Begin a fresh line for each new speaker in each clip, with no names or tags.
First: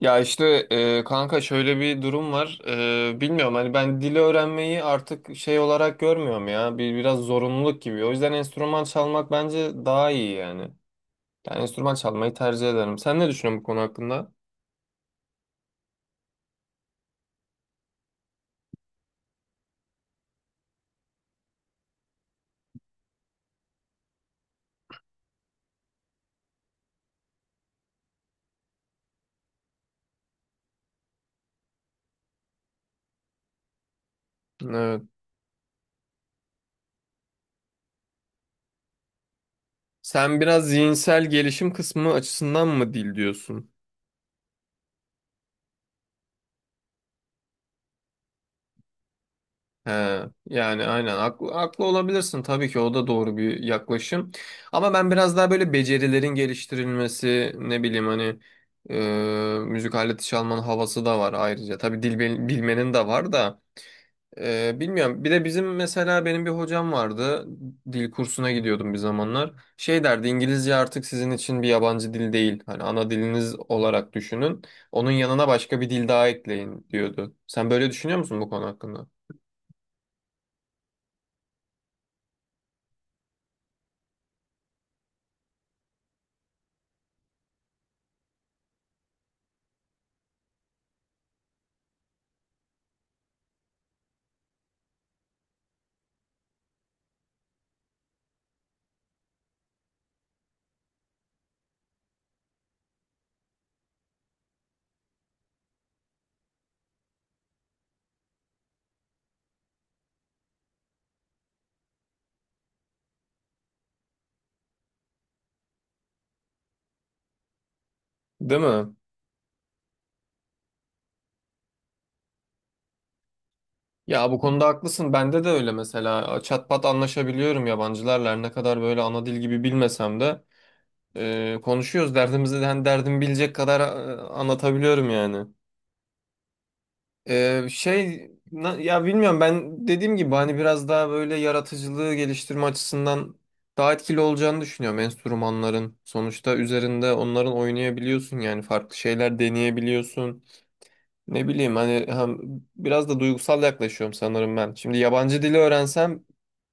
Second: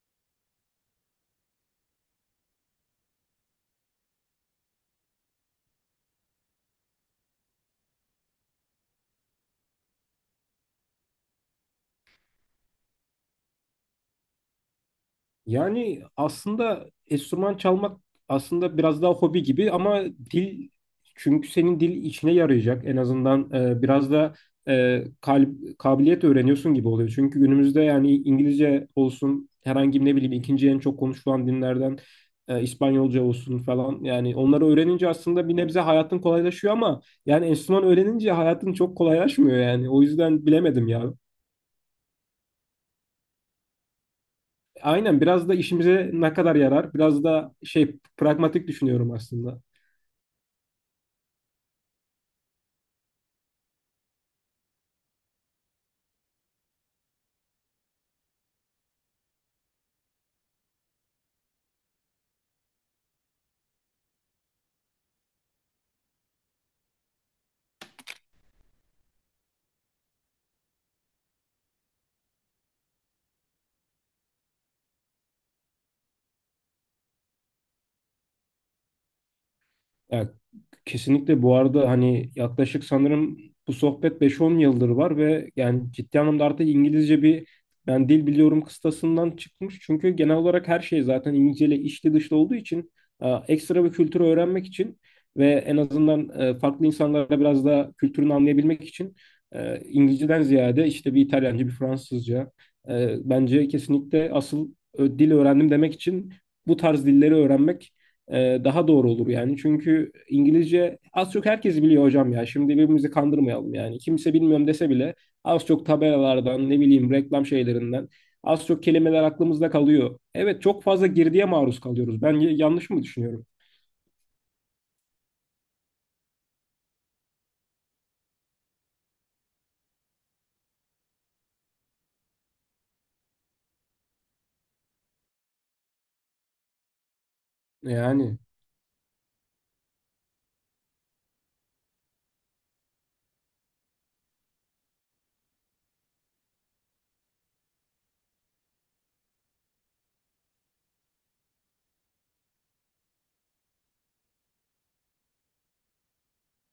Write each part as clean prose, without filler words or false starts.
Ya işte kanka şöyle bir durum var. Bilmiyorum hani ben dili öğrenmeyi artık şey olarak görmüyorum ya. Bir biraz zorunluluk gibi. O yüzden enstrüman çalmak bence daha iyi yani. Yani enstrüman çalmayı tercih ederim. Sen ne düşünüyorsun bu konu hakkında?
Yani aslında enstrüman çalmak aslında biraz daha hobi gibi ama dil çünkü senin dil içine yarayacak en azından biraz da kabiliyet öğreniyorsun gibi oluyor. Çünkü günümüzde yani İngilizce olsun herhangi ne bileyim ikinci en çok konuşulan dinlerden İspanyolca olsun falan yani onları
Evet.
öğrenince aslında bir nebze hayatın kolaylaşıyor ama yani enstrüman öğrenince hayatın çok kolaylaşmıyor yani o
Sen
yüzden
biraz
bilemedim ya.
zihinsel gelişim kısmı açısından mı dil diyorsun?
Aynen biraz da işimize ne kadar yarar? Biraz da şey pragmatik düşünüyorum aslında.
He, yani aynen haklı, haklı olabilirsin tabii ki o da doğru bir yaklaşım. Ama ben biraz daha böyle becerilerin geliştirilmesi ne bileyim hani müzik aleti çalmanın havası da var ayrıca. Tabii dil bilmenin de var da bilmiyorum. Bir de bizim mesela benim bir hocam vardı, dil kursuna gidiyordum bir zamanlar. Şey derdi, İngilizce artık sizin için bir yabancı dil değil. Hani ana diliniz olarak düşünün. Onun yanına başka bir dil daha ekleyin diyordu. Sen böyle düşünüyor musun bu konu hakkında?
Evet, kesinlikle bu arada hani yaklaşık sanırım bu sohbet 5-10 yıldır var ve yani ciddi anlamda artık İngilizce bir ben dil biliyorum kıstasından çıkmış. Çünkü genel olarak her şey zaten İngilizce ile içli dışlı olduğu için ekstra bir kültürü öğrenmek için ve en azından farklı insanlara biraz daha kültürünü anlayabilmek için İngilizceden ziyade işte bir İtalyanca, bir Fransızca bence kesinlikle asıl dil öğrendim demek için bu tarz dilleri öğrenmek daha doğru olur yani. Çünkü İngilizce az çok herkes biliyor hocam ya. Şimdi birbirimizi kandırmayalım yani. Kimse bilmiyorum dese bile az çok tabelalardan ne bileyim reklam şeylerinden
Değil
az çok
mi?
kelimeler aklımızda kalıyor. Evet, çok fazla girdiye maruz kalıyoruz. Ben yanlış mı düşünüyorum?
Ya bu konuda haklısın. Bende de öyle mesela. Çatpat anlaşabiliyorum yabancılarla. Her ne kadar böyle ana dil gibi bilmesem de konuşuyoruz. Derdimizi de hani derdimi bilecek kadar anlatabiliyorum yani.
Yani.
Ya bilmiyorum, ben dediğim gibi hani biraz daha böyle yaratıcılığı geliştirme açısından daha etkili olacağını düşünüyorum enstrümanların. Sonuçta üzerinde onların oynayabiliyorsun, yani farklı şeyler deneyebiliyorsun. Ne bileyim hani, hem biraz da duygusal yaklaşıyorum sanırım ben. Şimdi yabancı dili öğrensem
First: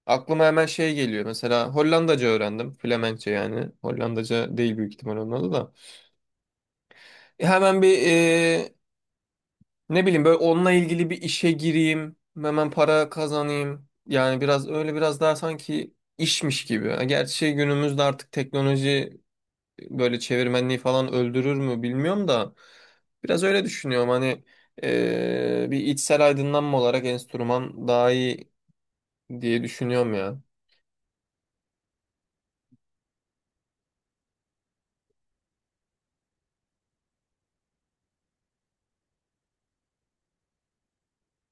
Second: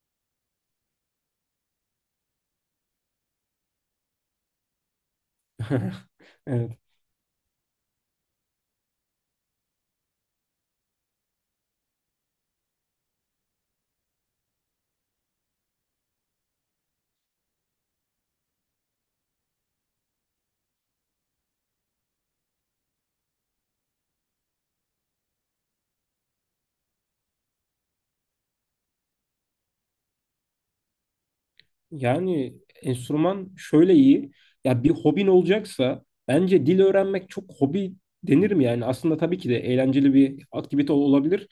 aklıma hemen şey geliyor. Mesela Hollandaca öğrendim. Flemenkçe yani. Hollandaca değil büyük ihtimal onun adı da.
Evet.
Hemen bir ne bileyim böyle onunla ilgili bir işe gireyim. Hemen para kazanayım. Yani biraz öyle, biraz daha sanki işmiş gibi. Ha, gerçi şey, günümüzde artık teknoloji böyle çevirmenliği falan öldürür mü bilmiyorum da biraz öyle düşünüyorum hani, bir içsel aydınlanma olarak enstrüman daha iyi diye düşünüyorum ya.
Yani enstrüman şöyle iyi. Ya bir hobin olacaksa bence dil öğrenmek çok hobi denir mi yani? Aslında tabii ki de eğlenceli bir aktivite olabilir.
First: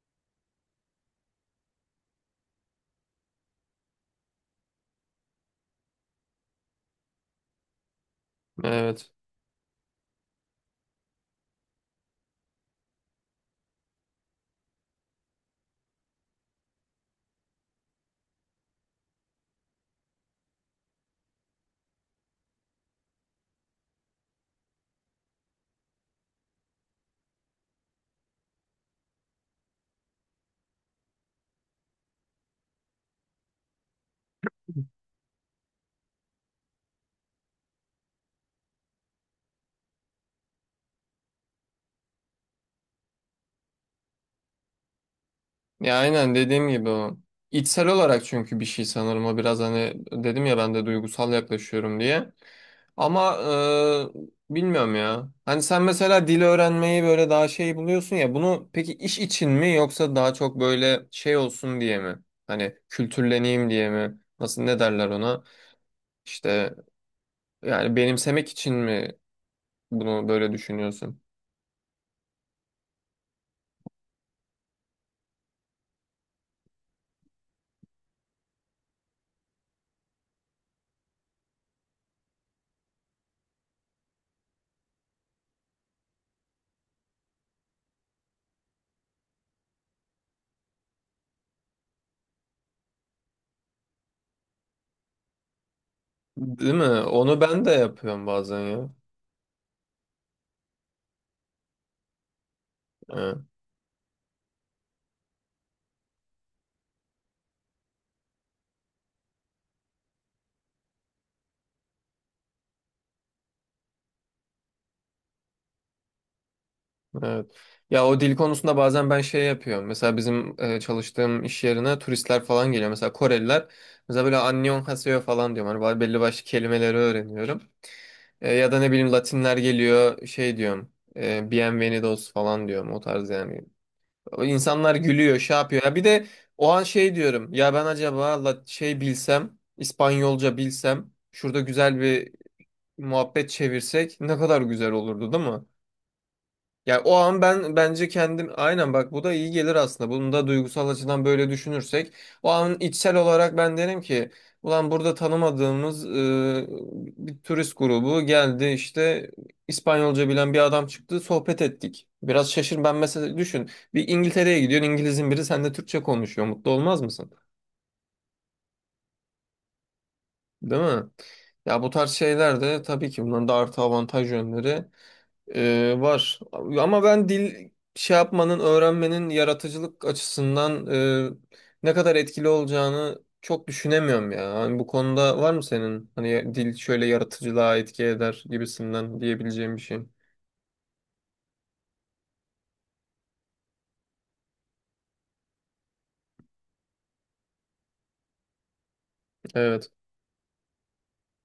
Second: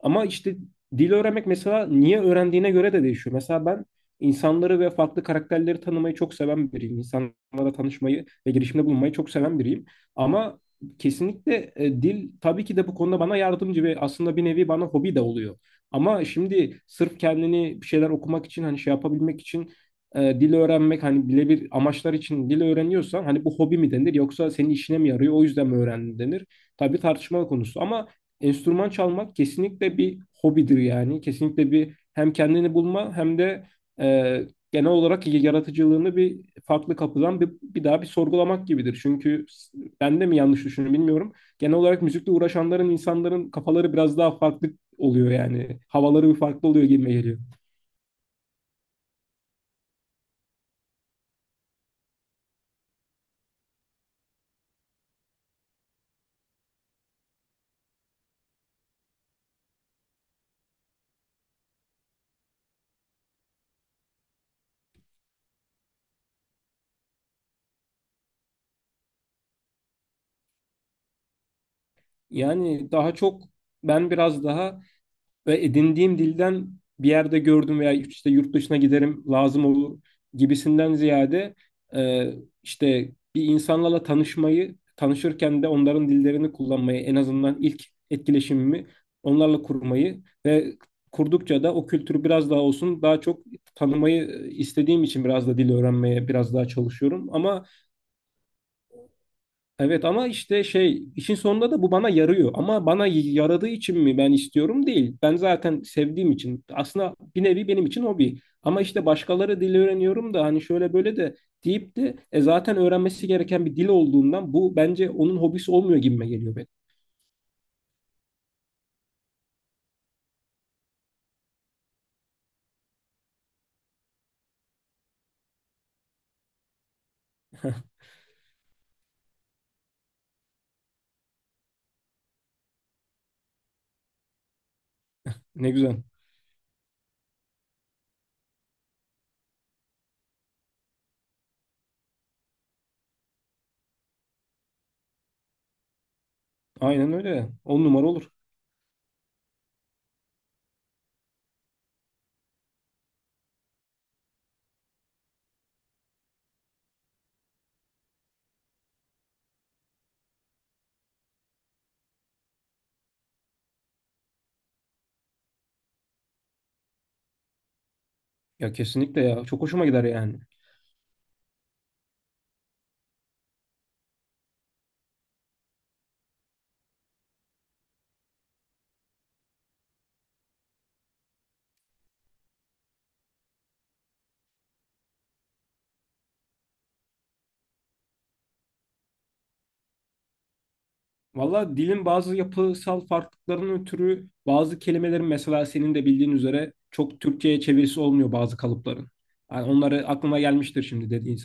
Ama işte dil öğrenmek mesela niye öğrendiğine göre de değişiyor. Mesela ben insanları ve farklı karakterleri tanımayı çok seven biriyim. İnsanlarla tanışmayı ve girişimde
Evet.
bulunmayı çok seven biriyim. Ama kesinlikle dil tabii ki de bu konuda bana yardımcı ve aslında bir nevi bana hobi de oluyor. Ama şimdi sırf kendini bir şeyler okumak için hani şey yapabilmek için dil öğrenmek hani birebir amaçlar için dil öğreniyorsan hani bu hobi mi denir yoksa senin işine mi yarıyor o yüzden mi öğrendin denir. Tabii tartışmalı konusu ama enstrüman çalmak kesinlikle bir hobidir yani. Kesinlikle bir hem kendini bulma hem de e, genel olarak yaratıcılığını bir farklı kapıdan bir daha bir sorgulamak gibidir. Çünkü ben de mi yanlış düşünüyorum bilmiyorum. Genel olarak müzikle uğraşanların insanların kafaları biraz daha farklı oluyor yani.
Ya
Havaları
aynen
bir
dediğim
farklı oluyor
gibi
gibime
o.
geliyor.
İçsel olarak, çünkü bir şey sanırım o biraz hani, dedim ya ben de duygusal yaklaşıyorum diye. Ama bilmiyorum ya. Hani sen mesela dil öğrenmeyi böyle daha şey buluyorsun ya. Bunu peki iş için mi yoksa daha çok böyle şey olsun diye mi? Hani kültürleneyim diye mi? Nasıl ne derler ona? İşte, yani benimsemek için mi bunu böyle düşünüyorsun?
Yani daha çok ben biraz daha ve edindiğim dilden bir yerde gördüm veya işte yurt dışına giderim lazım olur gibisinden ziyade e, işte bir insanlarla tanışmayı tanışırken de onların dillerini kullanmayı en azından ilk etkileşimimi onlarla kurmayı ve kurdukça da o kültürü biraz daha olsun daha çok tanımayı istediğim için biraz da dil öğrenmeye biraz daha
Değil mi?
çalışıyorum
Onu ben
ama
de yapıyorum bazen
evet ama işte şey işin sonunda da bu bana yarıyor. Ama bana
ya.
yaradığı için mi ben istiyorum değil. Ben zaten sevdiğim için. Aslında bir nevi benim için hobi. Ama işte başkaları dil öğreniyorum da hani şöyle böyle de deyip de zaten öğrenmesi gereken bir dil olduğundan bu bence onun hobisi olmuyor gibime geliyor benim.
Evet. Ya o dil konusunda bazen ben şey yapıyorum. Mesela bizim çalıştığım iş yerine turistler falan geliyor. Mesela Koreliler. Mesela böyle Annyeonghaseyo falan diyorum. Hani belli başlı kelimeleri öğreniyorum. Ya da ne bileyim Latinler geliyor, şey diyorum. Bienvenidos falan diyorum. O tarz yani. O İnsanlar gülüyor, şey
Ne
yapıyor. Ya
güzel.
bir de o an şey diyorum. Ya ben acaba bilsem, İspanyolca bilsem, şurada güzel bir muhabbet çevirsek ne kadar güzel olurdu, değil mi? Ya o
Aynen
an
öyle.
ben
On numara
bence
olur.
kendim, aynen bak bu da iyi gelir aslında. Bunu da duygusal açıdan böyle düşünürsek o an içsel olarak ben derim ki, ulan burada tanımadığımız bir turist grubu geldi işte, İspanyolca bilen bir adam çıktı, sohbet ettik. Biraz şaşır, ben mesela düşün, bir İngiltere'ye gidiyorsun, İngiliz'in biri seninle Türkçe konuşuyor, mutlu olmaz mısın?
Ya kesinlikle ya. Çok hoşuma gider yani.
Değil mi? Ya bu tarz şeyler de tabii ki, bunların da artı avantaj yönleri var. Ama ben dil şey yapmanın, öğrenmenin yaratıcılık açısından ne kadar etkili olacağını çok düşünemiyorum ya. Hani bu konuda var mı senin hani dil şöyle yaratıcılığa etki eder gibisinden diyebileceğim bir şey?
Valla dilin bazı yapısal farklılıklarının ötürü bazı kelimelerin mesela senin de bildiğin üzere çok Türkçe'ye çevirisi olmuyor bazı kalıpların. Yani
Evet.
onları aklıma gelmiştir şimdi dediğin.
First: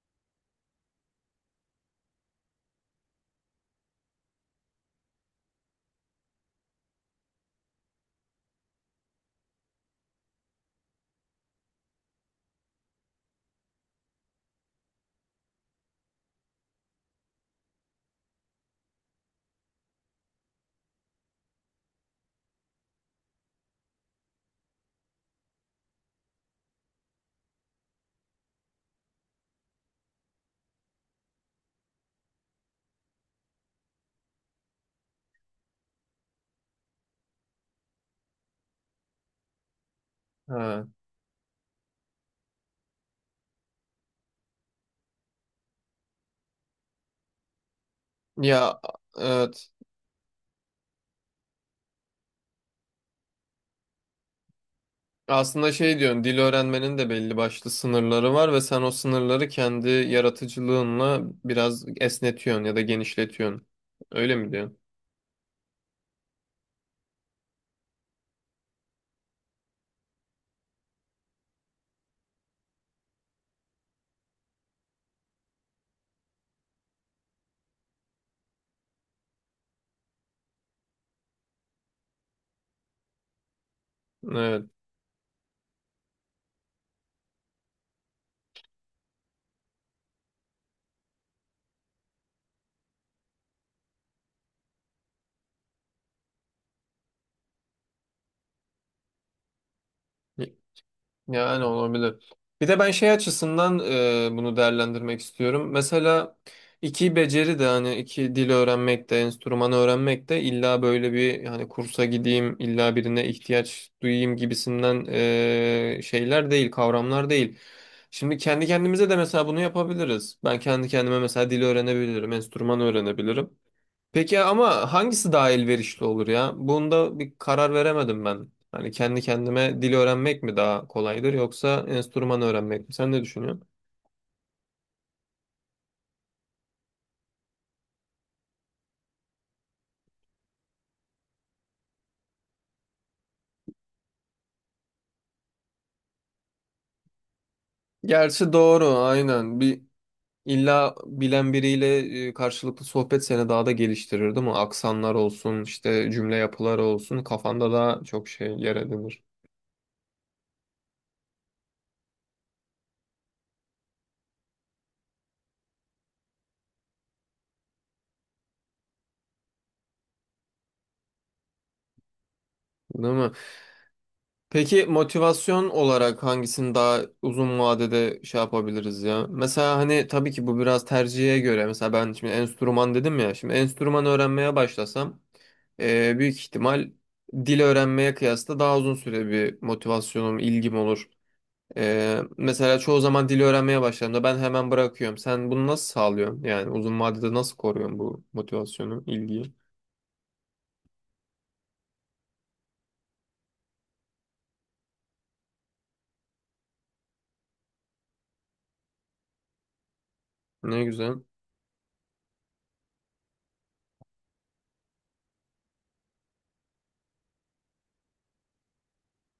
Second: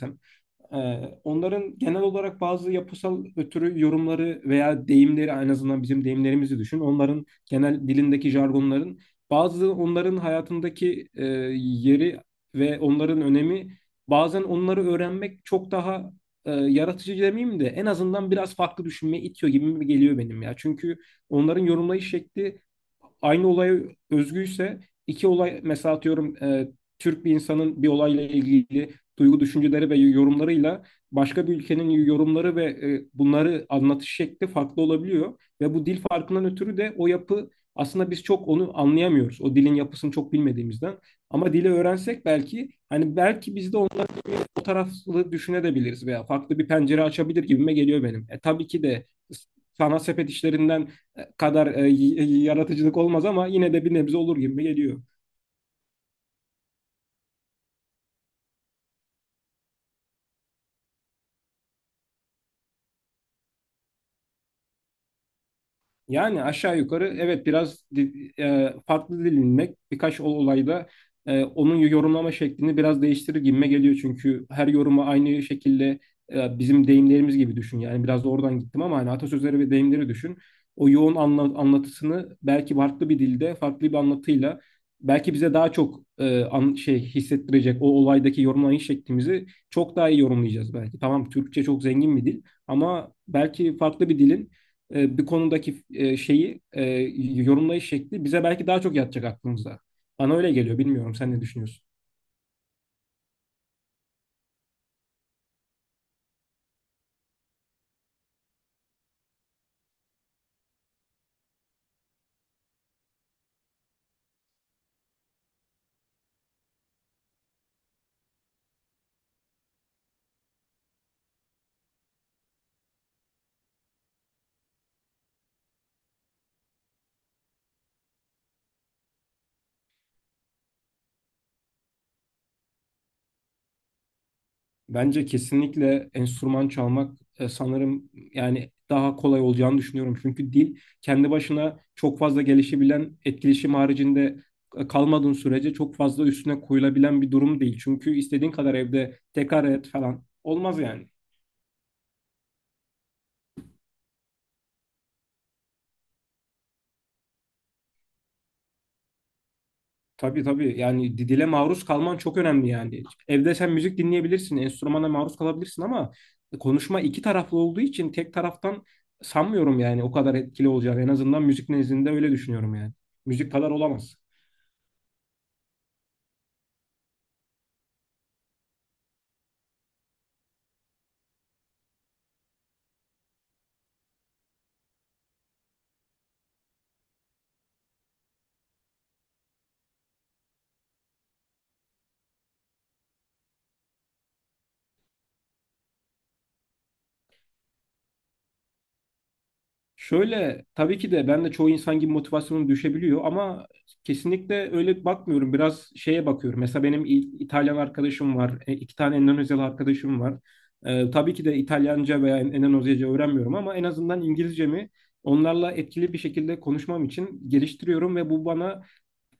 Onların genel olarak bazı yapısal ötürü yorumları veya deyimleri en azından bizim deyimlerimizi düşün. Onların genel dilindeki jargonların bazı onların hayatındaki yeri ve onların önemi, bazen onları öğrenmek çok daha yaratıcı demeyeyim de en azından biraz farklı düşünmeye itiyor gibi mi geliyor benim ya. Çünkü onların yorumlayış şekli aynı olaya özgüyse iki olay mesela atıyorum Türk bir insanın bir olayla ilgili duygu düşünceleri ve yorumlarıyla başka bir ülkenin yorumları ve bunları anlatış şekli farklı olabiliyor. Ve bu dil farkından ötürü de o yapı aslında biz çok onu anlayamıyoruz. O dilin yapısını çok
Ha.
bilmediğimizden. Ama dili öğrensek belki hani belki biz de onların o taraflı düşünebiliriz veya farklı bir pencere açabilir gibime geliyor benim. Tabii
Ya
ki de
evet.
sanat sepet işlerinden kadar yaratıcılık olmaz ama yine de bir nebze olur gibi geliyor.
Aslında şey diyorsun, dil öğrenmenin de belli başlı sınırları var ve sen o sınırları kendi yaratıcılığınla biraz esnetiyorsun ya da genişletiyorsun. Öyle mi diyorsun?
Yani aşağı yukarı evet, biraz farklı dilinmek birkaç olayda onun yorumlama şeklini biraz değiştirir gibime geliyor. Çünkü her yorumu aynı şekilde bizim deyimlerimiz gibi düşün. Yani biraz da oradan gittim ama hani atasözleri ve deyimleri düşün. O yoğun anlatısını belki farklı bir dilde, farklı bir anlatıyla
Evet.
belki bize daha çok şey hissettirecek, o olaydaki yorumlayış şeklimizi çok daha iyi yorumlayacağız belki. Tamam, Türkçe çok zengin bir dil ama belki farklı bir dilin bir konudaki şeyi yorumlayış şekli bize belki daha çok yatacak aklımızda. Bana öyle geliyor. Bilmiyorum, sen ne
Yani
düşünüyorsun?
olabilir. Bir de ben şey açısından bunu değerlendirmek istiyorum. Mesela iki beceri de, hani iki dil öğrenmek de enstrümanı öğrenmek de illa böyle bir hani kursa gideyim, illa birine ihtiyaç duyayım gibisinden şeyler değil, kavramlar değil. Şimdi kendi kendimize de mesela bunu yapabiliriz. Ben kendi kendime mesela dil öğrenebilirim, enstrüman öğrenebilirim. Peki ama hangisi daha elverişli olur ya? Bunda bir karar veremedim ben. Hani kendi kendime dil öğrenmek mi daha kolaydır yoksa enstrüman öğrenmek mi? Sen ne düşünüyorsun?
Bence kesinlikle enstrüman çalmak sanırım yani daha kolay olacağını düşünüyorum. Çünkü dil kendi başına çok fazla gelişebilen, etkileşim haricinde kalmadığın sürece çok fazla üstüne koyulabilen bir durum değil. Çünkü istediğin
Gerçi
kadar
doğru,
evde
aynen.
tekrar
Bir
et falan olmaz
illa
yani.
bilen biriyle karşılıklı sohbet seni daha da geliştirir değil mi? Aksanlar olsun, işte cümle yapıları olsun kafanda daha çok şey yer edinir.
Tabii tabii yani dile maruz kalman çok önemli yani. Evde sen müzik dinleyebilirsin, enstrümana maruz kalabilirsin ama konuşma iki taraflı olduğu için tek taraftan sanmıyorum yani o kadar etkili olacağını. En azından müzik nezdinde öyle düşünüyorum yani.
Değil mi?
Müzik kadar olamaz.
Peki motivasyon olarak hangisini daha uzun vadede şey yapabiliriz ya? Mesela hani tabii ki bu biraz tercihe göre. Mesela ben şimdi enstrüman dedim ya. Şimdi enstrüman öğrenmeye başlasam büyük ihtimal dil öğrenmeye kıyasla daha uzun süre bir motivasyonum, ilgim olur. Mesela çoğu zaman dil öğrenmeye başladığımda ben hemen bırakıyorum. Sen bunu nasıl sağlıyorsun? Yani uzun vadede nasıl koruyorsun bu motivasyonu, ilgiyi?
Şöyle, tabii ki de ben de çoğu insan gibi motivasyonum düşebiliyor ama kesinlikle öyle bakmıyorum. Biraz şeye bakıyorum. Mesela benim İtalyan arkadaşım var. E, iki tane Endonezyalı arkadaşım var.
Ne güzel.
Tabii ki de İtalyanca veya Endonezyaca öğrenmiyorum ama en azından İngilizcemi onlarla etkili bir şekilde konuşmam için geliştiriyorum ve bu bana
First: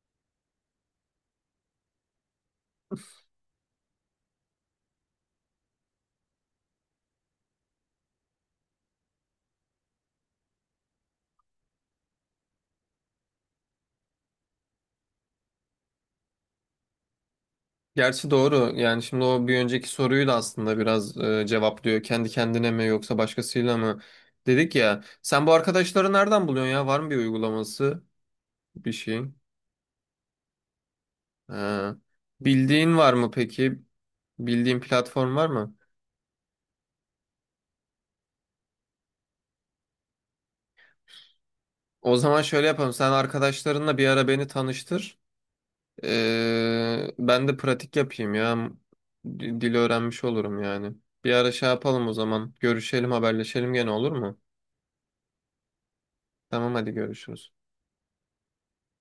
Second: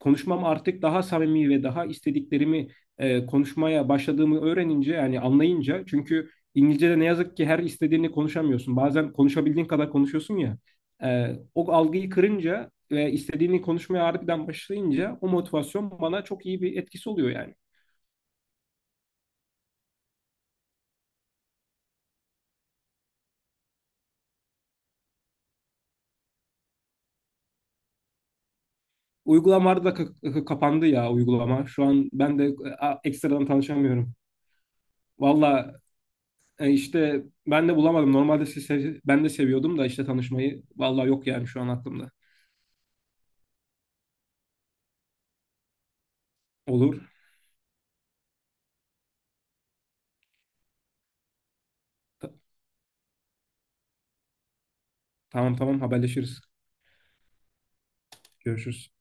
konuşmam artık daha samimi ve daha istediklerimi konuşmaya başladığımı öğrenince yani anlayınca, çünkü İngilizce'de ne yazık ki her istediğini konuşamıyorsun. Bazen konuşabildiğin kadar konuşuyorsun ya. O algıyı kırınca ve istediğini konuşmaya harbiden başlayınca o motivasyon bana çok iyi bir etkisi oluyor yani.
Gerçi doğru. Yani şimdi o bir önceki soruyu da aslında biraz cevaplıyor. Kendi kendine mi yoksa başkasıyla mı? Dedik ya. Sen bu arkadaşları nereden buluyorsun ya? Var mı bir uygulaması? Bir şey.
Uygulamalarda da kapandı ya uygulama. Şu
Ha.
an ben de
Bildiğin var mı
ekstradan
peki?
tanışamıyorum.
Bildiğin platform var
Valla
mı?
işte ben de bulamadım. Normalde siz ben de seviyordum da işte tanışmayı. Valla yok yani şu an aklımda.
O zaman şöyle yapalım. Sen arkadaşlarınla bir ara beni tanıştır.
Olur.
Ben de pratik yapayım ya. Dili öğrenmiş olurum yani. Bir ara şey yapalım o
Ta-
zaman. Görüşelim, haberleşelim gene, olur mu?
tamam tamam, haberleşiriz.
Tamam hadi, görüşürüz.
Görüşürüz.